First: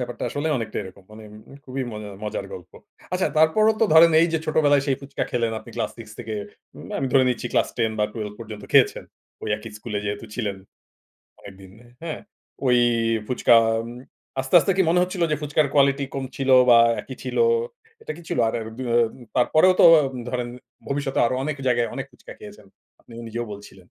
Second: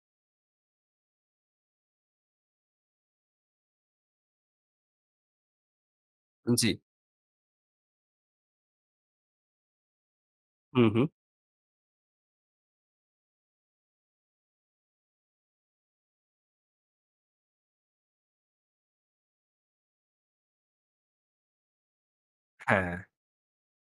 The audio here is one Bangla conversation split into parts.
ব্যাপারটা আসলে অনেকটা এরকম মানে খুবই মজা মজার গল্প। আচ্ছা তারপরেও তো ধরেন এই যে ছোটবেলায় সেই ফুচকা খেলেন আপনি ক্লাস 6 থেকে জি। উম আমি ধরে নিচ্ছি ক্লাস 10 বা 12 পর্যন্ত খেয়েছেন। ঐ একই স্কুলে যেহেতু ছিলেন হুম, হুম। অনেকদিন হ্যাঁ? ঐ ফুচকা আস্তে, আস্তে কি মনে হচ্ছিল যে ফুচকার কোয়ালিটি কম ছিল বা একই ছিল এটা কি ছিল? আর ২ ও তারপরেও তো ধরেন ভবিষ্যতে আরো অনেক জায়গায় অনেক ফুচকা খেয়েছেন। হ্যাঁ। আপনি নিজেও বলছিলেন।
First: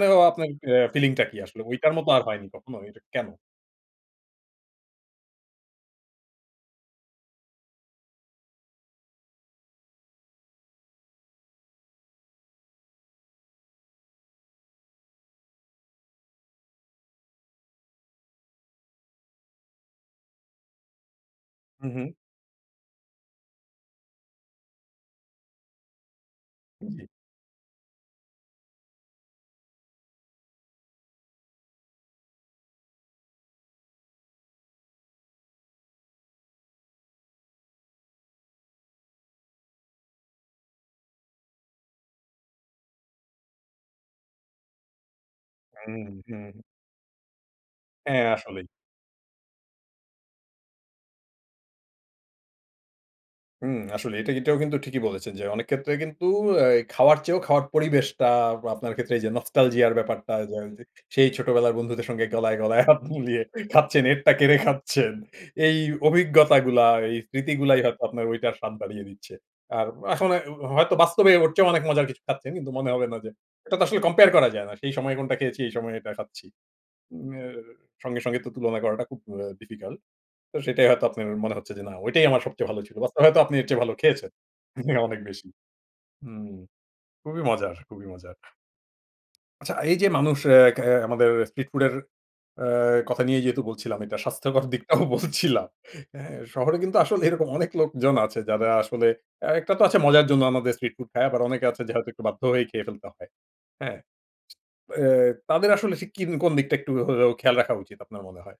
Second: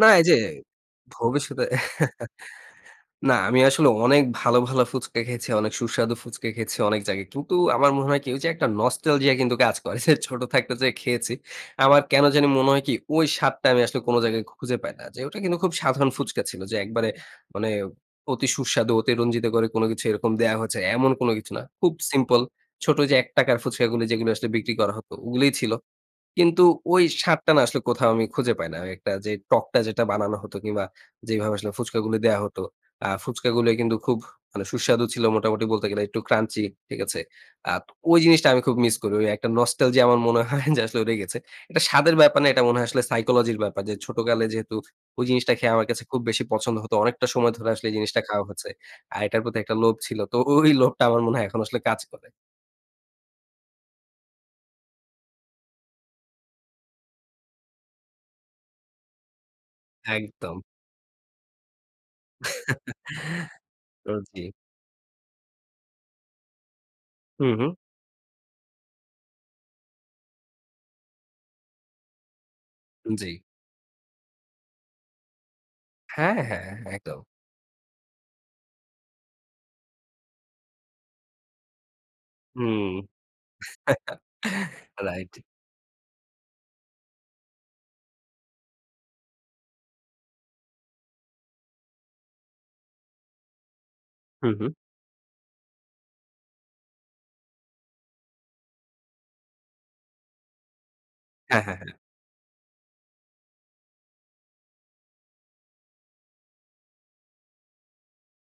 না, এই যে আপনার আ ফিলিংটা কি আসলে ভবিষ্যতে ঐটার মত আর হয়নি কখনো এটা কেনো? না আমি আসলে অনেক ভালো, ভালো ফুচকা খেয়েছি, অনেক সুস্বাদু ফুচকা খেয়েছি অনেক জায়গায়। কিন্তু আমার মনে হয় কি ঐ যে একটা নস্টালজিয়া কিন্তু কাজ করে যে ছোট থাকতে যে খেয়েছি। আমার কেন জানি মনে হয় কি ঐ স্বাদটা আমি আসলে কোনো জায়গায় খুঁজে পাই না। যে ওটা কিন্তু খুব সাধারণ ফুচকা ছিল যে একবারে মানে অতি সুস্বাদু অতিরঞ্জিত করে কোনো কিছু এরকম দেয়া হয়েছে। এমন কোনো কিছু না। উ খুব হু। সিম্পল ছোট যে ৳১ র ফুচকাগুলো যেগুলো আসলে বিক্রি করা হতো ওগুলোই ছিল। কিন্তু উ ঐ জি। স্বাদটা না আসলে কোথাও আমি খুঁজে পাই না। একটা যে টকটা যেটা বানানো হতো কিংবা যেভাবে আসলে ফুচকাগুলো দেয়া হত। আর ফুচকাগুলা কিন্তু খুব মানে সুস্বাদু ছিল মোটামুটি বলতে গেলে একটু ক্রাঞ্চি ঠিক আছে? আর ঐ জিনিসটা আমি খুব মিস করি। ঐ একটা নস্টালজিয়া আমার মনে হয় যে আসলে লেগেছে। এটা স্বাদের ব্যাপার না, এটা মনে হয় আসলে সাইকোলজির ব্যাপার। যে ছোটকালে যেহেতু ঐ জিনিসটা খেয়ে আমার হুম, কাছে খুব বেশি হুম। পছন্দ হত। অনেকটা সময় ধরে আসলে জিনিসটা হ্যাঁ, খাওয়া আসলেই। হচ্ছে। আর এটার প্রতি একটা লোভ ছিল। তো ঐ লোভটা আমার মনে হয় এখন আসলে কাজ করে। হুম, আসলে এটা এটাও কিন্তু ঠিকই বলেছেন যে অনেক ক্ষেত্রে কিন্তু আ খাওয়ার চেয়েও খাওয়ার পরিবেশটা আপনার ক্ষেত্রে যে নস্টালজিয়া ব্যাপারটা একদম। ধরেন যে সেই ছোটবেলার বন্ধুদের সঙ্গে গলায়, গলায় হাত মিলিয়ে খাচ্ছেন, এরটা সত্যি। কেড়ে খাচ্ছেন। এই অভিজ্ঞতাগুলা আর এই হুম, হুম। স্মৃতিগুলাই হয়তো আপনার ঐটার স্বাদ বাড়িয়ে দিচ্ছে। আর এখন হয়তো বাস্তবে ওর চেয়েও অনেক মজার কিছু খাচ্ছেন। কিন্তু মনে হবে না যে জি। এটা তো আসলে কম্পেয়ার করা যায় না। সেই সময়ে কোনোটা খেয়েছি এই সময়ে এটা হ্যাঁ, খাচ্ছি। হ্যাঁ, হ্যাঁ, একদম। উম আ সঙ্গে, সঙ্গে তো তুলনা করাটা খুব ডিফিকাল্ট। তো সেটাই হয়তো আপনার মনে হচ্ছে যে না ঐটাই আমার সবচেয়ে ভালো হুম। ছিল। বা হয়তো আপনি এরচেয়ে ভালো খেয়েছেন। অনেক রাইট। বেশি। হুম, খুবই মজার, খুবই মজার। আচ্ছা, এই যে মানুষ আ খা আমাদের স্ট্রিট ফুডের আ কথা নিয়েই যেহেতু বলছিলাম এটা হুম, স্বাস্থ্যকর হুম। দিকটাও বলছিলাম। হ্যাঁ, শহরে কিন্তু আসলে এরকম অনেক লোকজন আছে যারা আসলে একটা তো আছে মজার জন্য আমাদের স্ট্রিট ফুড খায় আবার হ্যাঁ, অনেকে হ্যাঁ, আছে যে হ্যাঁ। হয়তো একটু বাধ্য হয়েই খেয়ে ফেলতে হয়। হ্যাঁ? আ তাদের আসলে সিকিম কোনো দিকটা একটু খেয়াল রাখা উচিত আপনার মনে হয়?